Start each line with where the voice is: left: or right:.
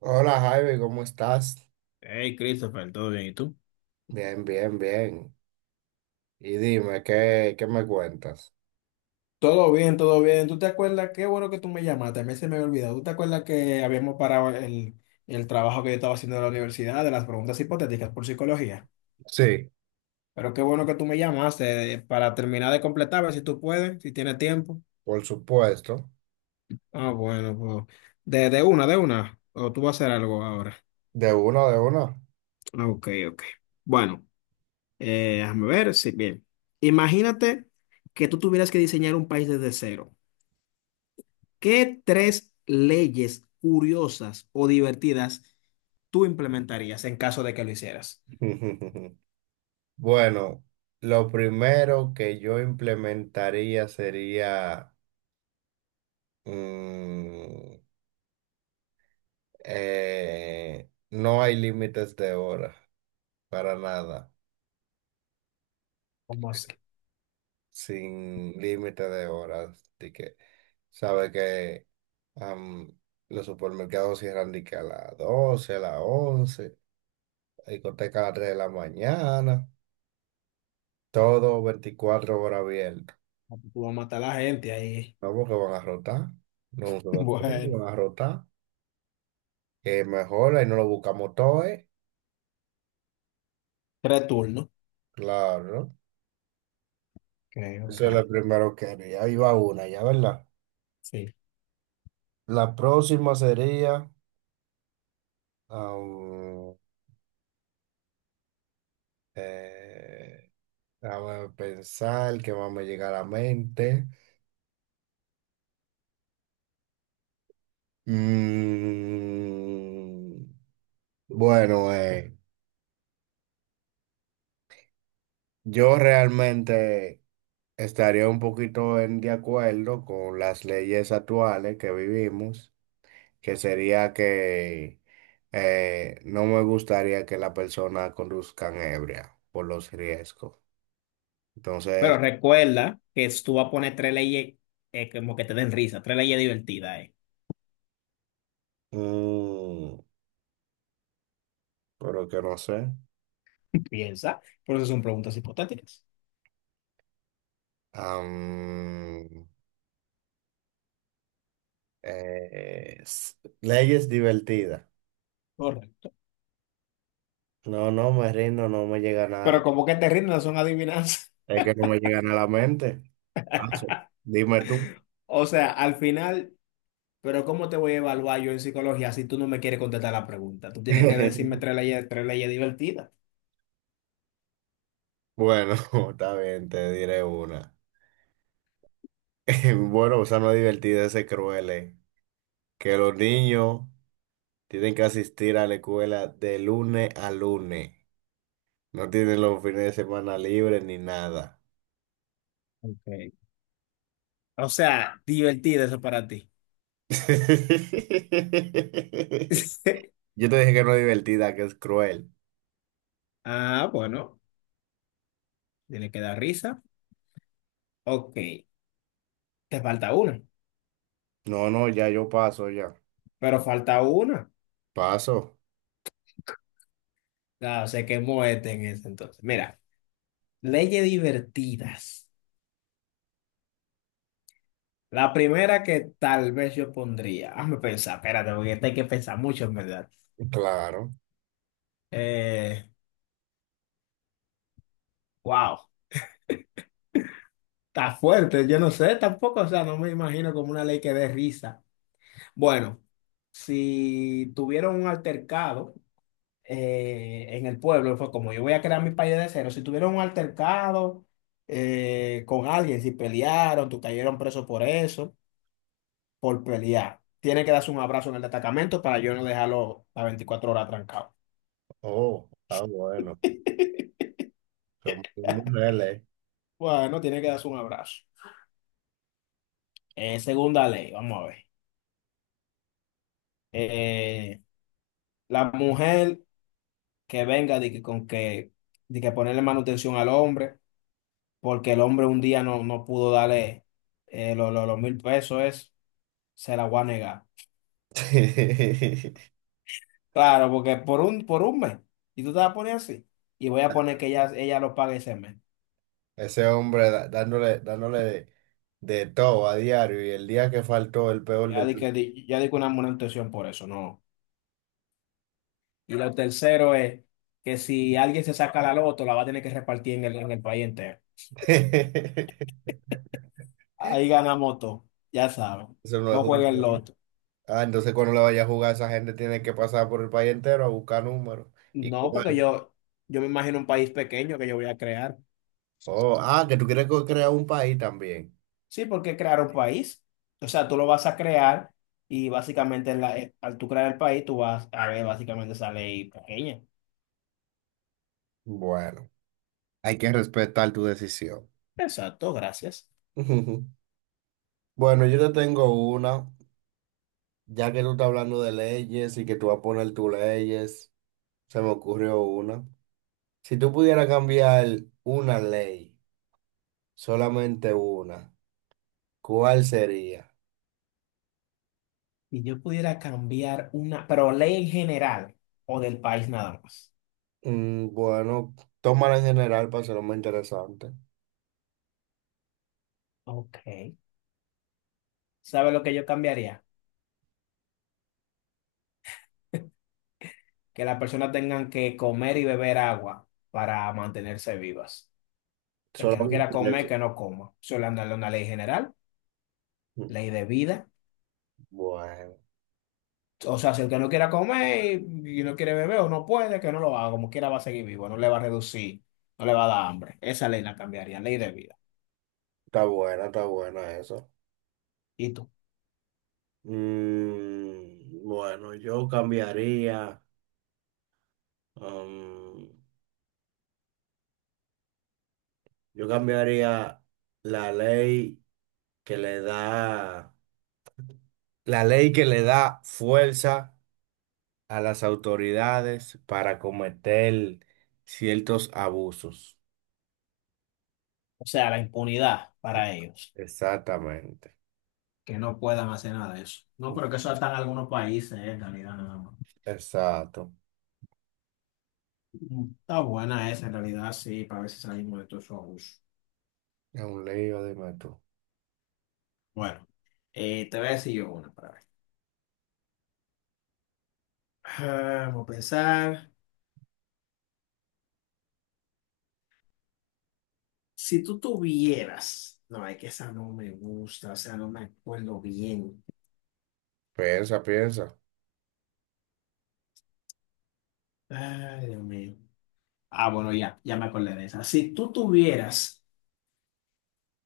right: Hola Javi, ¿cómo estás?
left: Hey, Christopher, ¿todo bien? ¿Y tú?
right: Bien, bien, bien. Y dime, ¿qué me cuentas?
left: Todo bien, todo bien. ¿Tú te acuerdas? Qué bueno que tú me llamaste. A mí se me había olvidado. ¿Tú te acuerdas que habíamos parado el trabajo que yo estaba haciendo en la universidad de las preguntas hipotéticas por psicología?
right: Sí,
left: Pero qué bueno que tú me llamaste para terminar de completar, a ver si tú puedes, si tienes tiempo.
right: por supuesto.
left: Ah, bueno, pues de una, de una. O tú vas a hacer algo ahora.
right: De uno, de uno.
left: Ah, ok, ok. Bueno, déjame ver. Sí, bien. Imagínate que tú tuvieras que diseñar un país desde cero. ¿Qué tres leyes curiosas o divertidas tú implementarías en caso de que lo hicieras?
right: Bueno, lo primero que yo implementaría sería, mm, no hay límites de horas, para nada,
left: ¿Cómo así?
right: sin límite de horas. Así que, sabe que Am, los supermercados cierran de que a las 12 a las 11, la discoteca a las 3 de la mañana, todo 24 horas abierto.
left: Tú vas a matar a la gente ahí.
right: No, porque van a rotar, no un solo tiempo,
left: Bueno,
right: van a rotar. Que mejor ahí no lo buscamos todo, ¿eh?
left: tres turnos.
right: Claro, ¿no?
left: Ok, ok.
right: Eso es lo primero que haría. Ahí va una, ya, ¿verdad?
left: Sí.
right: La próxima sería, am, eh, déjame pensar que más me llega a la mente. Mm. Bueno, yo realmente estaría un poquito en de acuerdo con las leyes actuales que vivimos, que sería que no me gustaría que la persona conduzcan ebria por los riesgos. Entonces,
left: Pero recuerda que tú vas a poner tres leyes como que te den risa, tres leyes divertidas.
right: mm, pero que no sé.
left: Piensa, por eso son preguntas hipotéticas.
right: am, Leyes divertidas.
left: Correcto.
right: No, no me rindo, no me llega nada.
left: Pero como que te rindas son adivinanzas.
right: Es que no me llegan a la mente. Paso. Dime tú.
left: O sea, al final. Pero ¿cómo te voy a evaluar yo en psicología si tú no me quieres contestar la pregunta? Tú tienes que decirme tres leyes divertidas.
right: Bueno, está bien, te diré una. Bueno, o sea, no es divertido ese cruel, que los niños tienen que asistir a la escuela de lunes a lunes. No tienen los fines de semana libres ni nada.
left: Okay. O sea, divertido eso para ti.
right: Yo te dije que no es divertida, que es cruel.
left: Ah, bueno, tiene que dar risa. Ok, te falta una,
right: No, no, ya yo paso, ya.
left: pero falta una.
right: Paso.
left: Claro, se quemó este en ese entonces. Mira, leyes divertidas. La primera que tal vez yo pondría, hazme pensar, espérate, porque esta hay que pensar mucho, en verdad.
right: Claro.
left: Eh, wow. Está fuerte, yo no sé tampoco, o sea, no me imagino como una ley que dé risa. Bueno, si tuvieron un altercado en el pueblo, fue como yo voy a crear mi país de cero, si tuvieron un altercado con alguien, si pelearon, tú cayeron preso por eso, por pelear, tiene que darse un abrazo en el destacamento para yo no dejarlo a 24 horas trancado.
right: Oh, está bueno. Somos mujeres.
left: Bueno, tiene que darse un abrazo. Segunda ley, vamos a ver. Eh, la mujer que venga de que con que de que ponerle manutención al hombre, porque el hombre un día no pudo darle los 1000 pesos, se la voy a negar. Claro, porque por un mes, y tú te vas a poner así, y voy a poner que ella lo pague ese mes.
right: Ese hombre dándole de todo a diario y el día que faltó el peor
left: Ya di
right: del
left: que di- ya di que una manutención por eso, no. Y lo tercero es que si alguien se saca la loto, la va a tener que repartir en el país entero. Ahí ganamos todo, ya saben.
right: Eso no es
left: No
right: justo,
left: jueguen
right: ¿no?
left: loto.
right: Ah, entonces cuando le vaya a jugar esa gente tiene que pasar por el país entero a buscar números. Y con
left: No, porque
right: el-
left: yo me imagino un país pequeño que yo voy a crear.
right: oh, ah, que tú quieres crear un país también.
left: Sí, porque crear un país. O sea, tú lo vas a crear y básicamente al tú crear el país, tú vas a ver básicamente esa ley pequeña.
right: Bueno, hay que respetar tu decisión.
left: Exacto, gracias.
right: Bueno, yo te tengo una, ya que tú estás hablando de leyes y que tú vas a poner tus leyes, se me ocurrió una. Si tú pudieras cambiar una ley. Solamente una. ¿Cuál sería?
left: Si yo pudiera cambiar una, pero ley en general o del país nada más.
right: Bueno, tómala en general para hacerlo más interesante.
left: Ok. ¿Sabe lo que yo cambiaría? Que las personas tengan que comer y beber agua para mantenerse vivas. El que no quiera
right: Solamente
left: comer,
right: eso.
left: que no coma. Solo andarle una ley general,
right: Mm,
left: ley de vida.
right: Bueno,
left: O sea, si el que no quiera comer y no quiere beber o no puede, que no lo haga, como quiera va a seguir vivo, no le va a reducir, no le va a dar hambre. Esa ley la cambiaría, ley de vida.
right: está buena eso.
left: ¿Y tú?
right: Bueno, yo cambiaría, um, yo cambiaría, la ley que le da, la ley que le da fuerza a las autoridades para cometer ciertos abusos.
left: O sea, la impunidad
right: E-
left: para ellos,
right: Exactamente.
left: que no puedan hacer nada de eso. No, pero que eso está en algunos países, en realidad, nada más.
right: Exacto,
left: Está buena esa, en realidad, sí, para ver si salimos de todos esos abusos.
right: es un lío, dime tú.
left: Bueno, te voy a decir yo una para ver. Ah, vamos a pensar, si tú tuvieras, no, es que esa no me gusta, o sea, no me acuerdo bien.
right: Piensa, piensa.
left: Ay, Dios mío. Ah, bueno, ya, ya me acordé de esa. Si tú tuvieras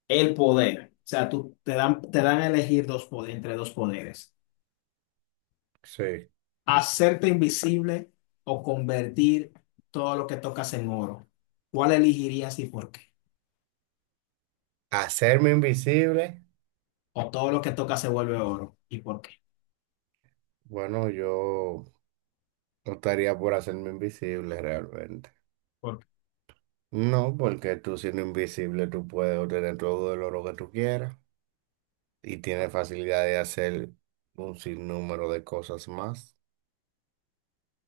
left: el poder, o sea, tú te dan a elegir entre dos poderes,
right: Sí.
left: hacerte invisible o convertir todo lo que tocas en oro. ¿Cuál elegirías y por qué?
right: Hacerme invisible.
left: O todo lo que tocas se vuelve oro y por qué.
right: Bueno, yo optaría por hacerme invisible realmente.
left: ¿Por- qué?
right: No, porque tú siendo invisible tú puedes obtener todo el oro que tú quieras y tienes facilidad de hacer un sinnúmero de cosas más.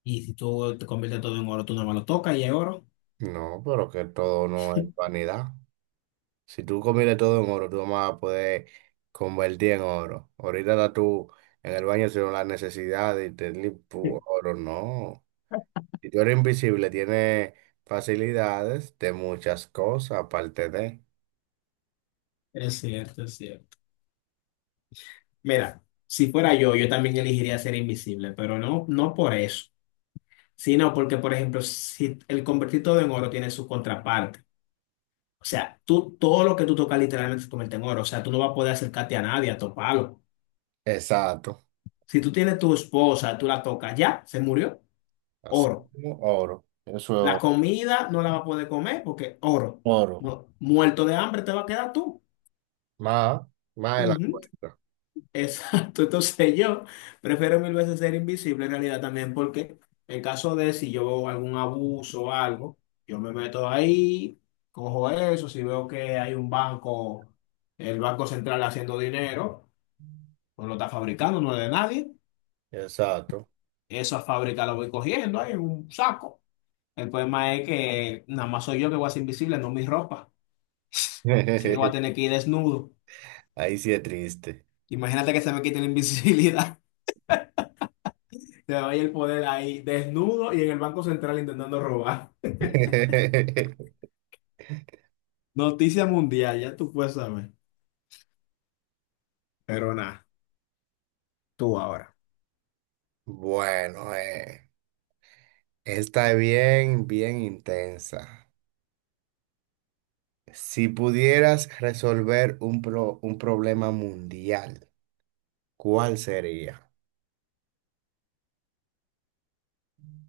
left: Y si tú te conviertes todo en oro, tú nomás lo tocas y es oro.
right: No, pero que todo no es vanidad. Si tú comiste todo en oro, tú no vas a poder convertir en oro. Ahorita estás tú en el baño sin la necesidad de tener
left: Sí.
right: oro, no. Si tú eres invisible, tienes facilidades de muchas cosas, aparte de.
left: Es cierto, es cierto. Mira, si fuera yo, yo también elegiría ser invisible, pero no, no por eso. Sí, no, porque por ejemplo, si el convertir todo en oro tiene su contraparte. O sea, tú todo lo que tú tocas literalmente se convierte en oro. O sea, tú no vas a poder acercarte a nadie, a toparlo.
right: Exacto.
left: Si tú tienes tu esposa, tú la tocas, ya, se murió,
right: Así
left: oro.
right: como oro.
left: La
right: Eso es
left: comida no la vas a poder comer porque oro.
right: oro. Oro.
left: No, muerto de hambre te va a quedar tú.
right: Más, más de la
left: Ujú.
right: cuenta.
left: Exacto, entonces yo prefiero mil veces ser invisible en realidad también porque en caso de si yo veo algún abuso o algo, yo me meto ahí, cojo eso, si veo que hay un banco, el Banco Central haciendo dinero, pues lo está fabricando, no es de nadie,
right: Exacto.
left: esa fábrica la voy cogiendo ahí en un saco. El problema es que nada más soy yo que voy a ser invisible, no mi ropa, así que voy a tener que ir desnudo.
right: Ahí sí es triste.
left: Imagínate que se me quite la invisibilidad. Te doy el poder ahí, desnudo y en el Banco Central intentando robar. Noticia mundial, ya tú puedes saber. Pero nada, tú ahora.
right: Bueno, esta es bien, bien intensa. Si pudieras resolver un problema mundial, ¿cuál sería?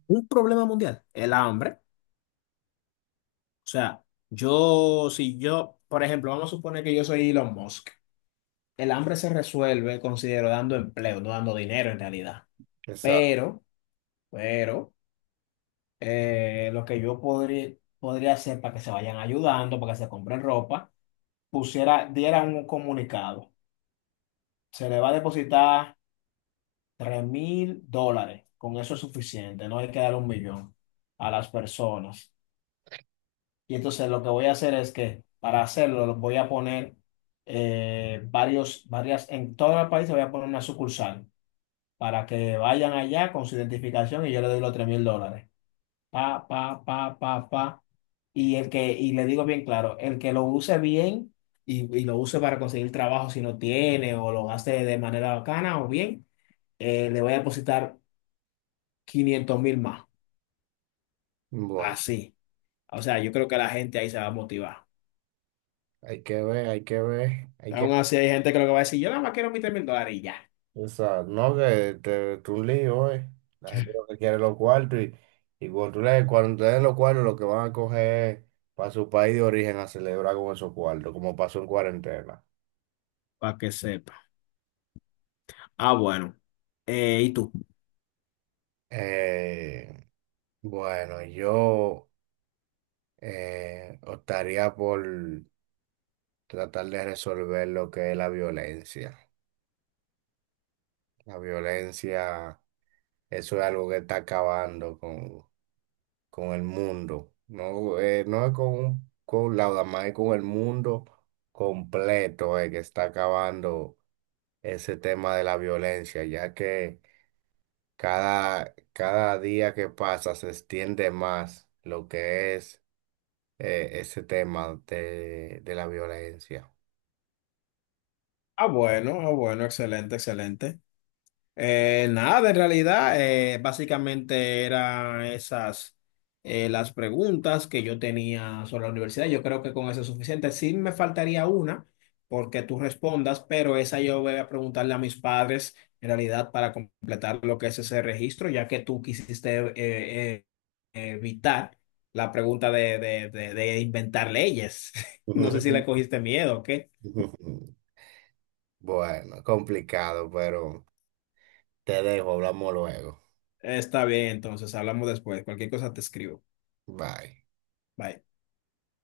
left: Un problema mundial, el hambre. O sea, si yo, por ejemplo, vamos a suponer que yo soy Elon Musk. El hambre se resuelve, considero, dando empleo, no dando dinero en realidad.
right: O
left: Pero, pero, lo que yo podría hacer para que se vayan ayudando, para que se compren ropa, pusiera, diera un comunicado. Se le va a depositar. $3000, con eso es suficiente, no hay que dar un millón a las personas. Y entonces lo que voy a hacer es que para hacerlo lo voy a poner varios, varias, en todo el país voy a poner una sucursal para que vayan allá con su identificación y yo le doy los $3000. Pa, pa, pa, pa, pa. Y le digo bien claro, el que lo use bien y lo use para conseguir trabajo si no tiene o lo gaste de manera bacana o bien, le voy a depositar. 500.000 más.
right: bueno,
left: Así. O sea, yo creo que la gente ahí se va a motivar.
right: hay que ver, hay que ver, hay que
left: Aún así hay gente que lo que va a decir, yo nada más quiero mis 3 mil dólares y ya.
right: O no que te un lío, eh. La gente lo que quiere es los cuartos y, cuando cuando te den los cuartos, lo que van a coger para su país de origen a celebrar con esos cuartos, como pasó en cuarentena.
left: Para que sepa. Ah, bueno. ¿Y tú?
right: Eh, bueno, yo optaría por tratar de resolver lo que es la violencia. La violencia, eso es algo que está acabando con el mundo. No, no es con Lauda más es con el mundo completo, que está acabando ese tema de la violencia, ya que cada día que pasa se extiende más lo que es ese tema de la violencia.
left: Ah, bueno, ah, bueno, excelente, excelente. Nada, en realidad, básicamente eran esas las preguntas que yo tenía sobre la universidad. Yo creo que con eso es suficiente. Sí me faltaría una porque tú respondas, pero esa yo voy a preguntarle a mis padres en realidad para completar lo que es ese registro, ya que tú quisiste evitar la pregunta de inventar leyes. No sé si
right: Ujú.
left: le cogiste miedo o qué.
right: Bueno, complicado, pero te dejo, hablamos luego.
left: Está bien, entonces hablamos después. Cualquier cosa te escribo.
right: Bye.
left: Bye.